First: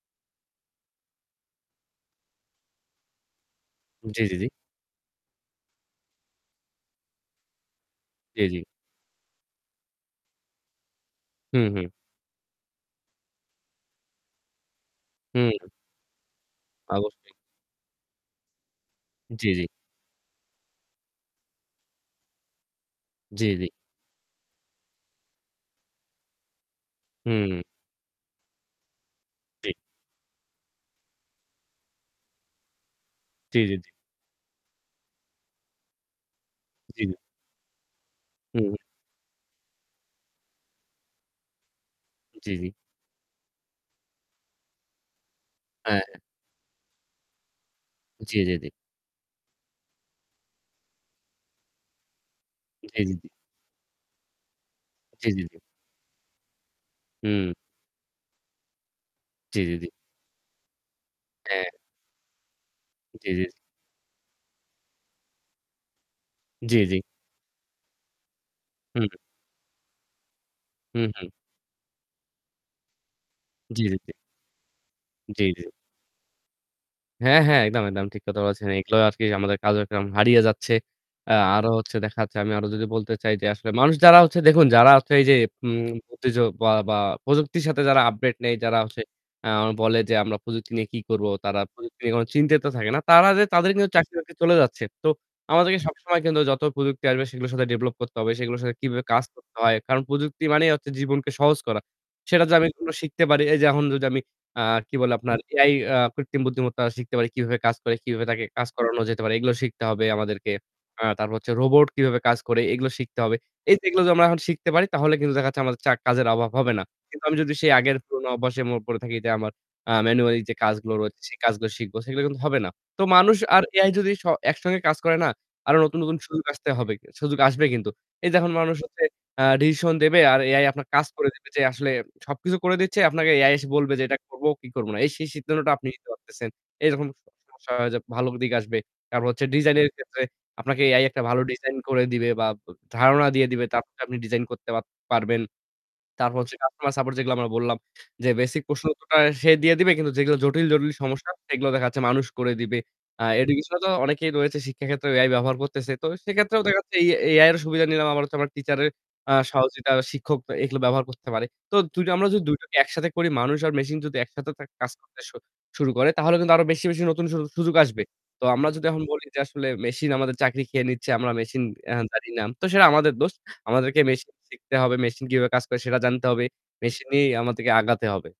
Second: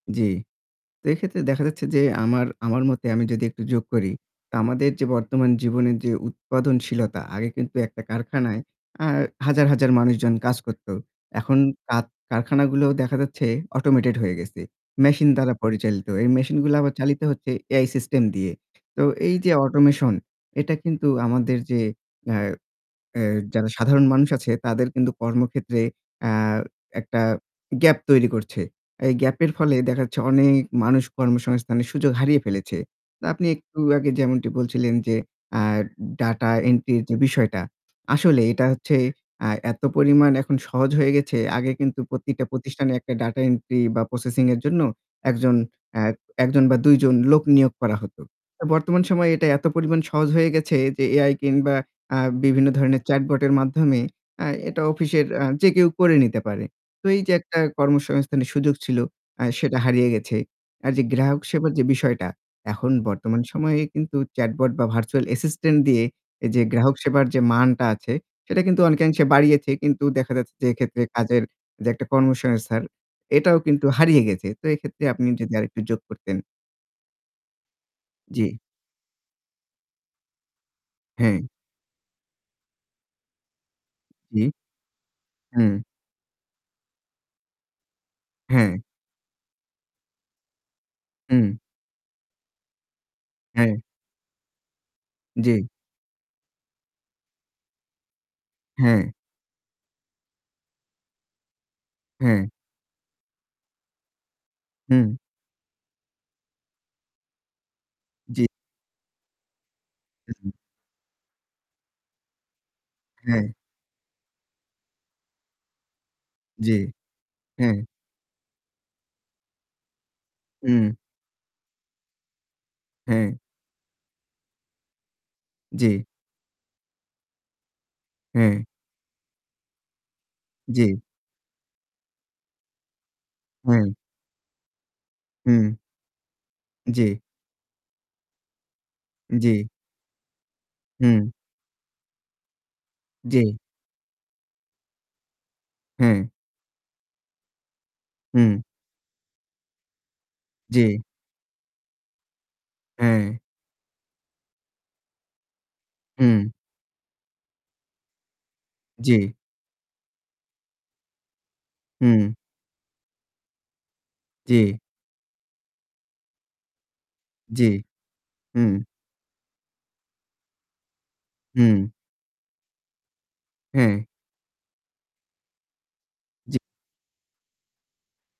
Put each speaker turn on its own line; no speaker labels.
জ্বি। তো এক্ষেত্রে দেখা যাচ্ছে যে আমার আমার মতে আমি যদি একটু যোগ করি
জ্বী, জী, জী।
তো আমাদের যে বর্তমান জীবনের যে উৎপাদনশীলতা আগে কিন্তু একটা
জ্বী,
কারখানায়
জ্বী।
আ হাজার, হাজার, মানুষজন কাজ করতো। এখন
হু, হু।
কা কারখানাগুলো দেখা যাচ্ছে অটোমেটেড হয়ে গেছে। মেশিন
হু,
দ্বারা পরিচালিত। এই মেশিনগুলো আবার চালিত
অবশ্যই।
হচ্ছে AI সিস্টেম দিয়ে। তো এই
জ্বী,
যে
জ্বী।
অটোমেশন এটা কিন্তু আমাদের যে এ এ্যা
জ্বী, জ্বী।
যারা সাধারণ মানুষ আছে তাদের কিন্তু কর্মক্ষেত্রে এ্যা একটা
হুম।
গ্যাপ তৈরি করছে। এই গ্যাপ এর
জি।
ফলে দেখা যাচ্ছে অনেক মানুষ কর্মসংস্থানের সুযোগ হারিয়ে ফেলেছে। তো আপনি
জ্বী, জী,
একটু
জী।
আগে যেমনটি বলছিলেন যে আ ডাটা এন্ট্রির
জ্বী।
যে বিষয়টা আসলে এটা
হুম।
হচ্ছে আ এত পরিমাণ এখন সহজ হয়ে গেছে আগে কিন্তু প্রতিটা
জ্বি, জ্বি।
প্রতিষ্ঠানে একটা ডাটা এন্ট্রি বা প্রসেসিং এর জন্য একজন
হ্যাঁ,
এ্যা
হ্যাঁ।
১ জন বা ২ জন লোক নিয়োগ করা হতো।
জি, জি, জি।
বর্তমান সময়ে এটা এত পরিমাণ সহজ হয়ে গেছে যে Ai কিংবা আ বিভিন্ন
জি, জি,
ধরণের
জি।
চ্যাটবটের মাধ্যমে এ্যা এটা অফিসের
জ্বী, জ্বী,
এ্যা
জ্বী।
যে কেউ করে নিতে পারে। তো এই যে
হুম।
একটা কর্মসংস্থানের সুযোগ ছিল আ
জ্বি, জি,
সেটা
জি।
হারিয়ে গেছে। আর যে গ্রাহক সেবার
হ্যাঁ।
যে বিষয়টা এখন
জ্বী, জ্বী,
বর্তমান
জ্বী।
সময়ে কিন্তু চ্যাটবট বা ভার্চুয়াল অ্যাসিস্টেন্ট দিয়ে এ যে
জ্বী,
গ্রাহক
জ্বী।
সেবার যে মানটা আছে সেটা কিন্তু
হুম।
অনেকাংশে বাড়িয়েছে। কিন্তু দেখা যাচ্ছে যে,
হু,
এক্ষেত্রে
হু।
কাজের একটা কর্মসংস্থান এটাও
জ্বী,
কিন্তু
জ্বী, জ্বী।
হারিয়ে গেছে। তো এক্ষেত্রে আপনি
জ্বী,
যদি
জ্বী।
আরেকটু যোগ করতেন।
হ্যাঁ, হ্যাঁ, একদম, একদম ঠিক কথা
জ্বি।
বলেছেন। এগুলো আরকি আমাদের কার্যক্রম হারিয়ে যাচ্ছে। এ্যা
হ্যাঁ।
আরো হচ্ছে দেখা যাচ্ছে, আমি আরো যদি বলতে চাই যে আসলে মানুষ যারা হচ্ছে
হুম।
দেখুন যারা হচ্ছে এই যে
হুম।
উম [unintelligible] বা বা প্রযুক্তির সাথে যারা আপডেট নেই যারা
হ্যাঁ।
হচ্ছে আ বলে যে আমরা প্রযুক্তি নিয়ে কি করবো,
হুম।
তারা প্রযুক্তি নিয়ে কোন চিন্তিত থাকে না। তারা যে তাদের
হ্যাঁ।
কিন্তু চাকরি বাকরি চলে যাচ্ছে। তো
জ্বী।
আমাদেরকে সবসময় কিন্তু যত প্রযুক্তি আসবে সেগুলোর সাথে ডেভেলপ করতে হবে। সেগুলোর সাথে কিভাবে
হ্যাঁ।
কাজ করতে হয়। কারণ প্রযুক্তি মানেই হচ্ছে জীবনকে সহজ করা। সেটা
হ্যাঁ।
যদি আমি কোন শিখতে পারি। এই যে এখন যদি আমি আ কি বলে
হু।
আপনার AI আ কৃত্রিম বুদ্ধিমত্তা শিখতে পারি কিভাবে কাজ করে, কিভাবে তাকে
জ্বী।
কাজ করানো যেতে পারে। এগুলো শিখতে হবে
হু,
আমাদেরকে।
হুম।
আ তারপর হচ্ছে রোবট কিভাবে কাজ করে এগুলো শিখতে হবে।
হ্যাঁ।
এই এইগুলো যদি আমরা শিখতে পারি তাহলে কিন্তু দেখা যাচ্ছে আমাদের চা কাজের অভাব হবে
জ্বী,
না। কিন্তু আমি যদি সেই
হ্যাঁ।
আগের পুরোনো অভ্যাসে মো পড়ে থাকি যে আমার আ ম্যানুয়ালি যে
হুম।
কাজগুলো রয়েছে সে কাজগুলো শিখব। সেগুলো কিন্তু হবে না। তো
হ্যাঁ।
মানুষ আর AI যদি স একসঙ্গে কাজ করেনা, আরো নতুন,
জ্বী।
নতুন, সুযোগ আসতে হবে। সুযোগ আসবে কিন্তু। এই দেখুন
হ্যা।
মানুষ হচ্ছে আ ডিসিশন দেবে আর AI আপনার
জ্বী।
কাজ করে দেবে যে আসলে সবকিছু করে দিচ্ছে আপনাকে AI এসে
হুম।
বলবে যে এটা করবো কি করবো না? এই সেই সিদ্ধান্তটা
হুম।
আপনি নিতে পারতেছেন। এইরকম
জ্বী।
[unintelligible] সমস্যা হয় যে ভালো দিকে আসবে। তারপর হচ্ছে
জ্বি।
ডিজাইন এর ক্ষেত্রে আপনাকে AI একটা
হুম।
ভালো ডিজাইন করে দিবে বা ব ধারণা দিয়ে
জি।
দিবে। তারপর আপনি ডিজাইন করতে পাত পারবেন।
হ্যা।
তারপর হচ্ছে কাস্টমার সাপোর্ট যেগুলো আমরা বললাম যে বেসিক
হু।
প্রশ্ন উত্তরটা সে দিয়ে দিবে কিন্তু যেগুলো জটিল-জটিল
জি।
সমস্যা সেগুলো দেখা যাচ্ছে মানুষ করে দিবে। আ
হ্যাঁ।
এডুকেশন এ তো অনেকেই রয়েছে শিক্ষার ক্ষেত্রে AI ব্যবহার করতেছে। তো
হুম।
সেক্ষেত্রেও দেখা যাচ্ছে এ এই AI এর সুবিধা নিলাম। আবার হচ্ছে আমার টিচারের
জ্বী।
আ সহযোগিতা শিক্ষক এ এগুলো ব্যবহার করতে পারে। তো ২ টা আমরা
হুম।
যদি ২ টোকে একসাথে করি মানুষ আর মেশিন যদি একসাথে থে
জি।
কাজ করতে শু শুরু করে তাহলে কিন্তু আরো বেশি, বেশি, নতুন সু
জ্বি,
সুযোগ আসবে। তো আমরা
হুঁ।
যদি এখন বলি যে আসলে মেশিন আমাদের চাকরি খেয়ে নিচ্ছে, আমরা মেশিন
হুম।
এহ জানি না। তো সেটা আমাদের দোষ।
হ্যা।
আমাদেরকে মেশিন শিখতে হবে, মেশিন কিভাবে কাজ করে সেটা জানতে হবে।
জ্বী।
মেশিনই আমাদেরকে আগাতে হবে।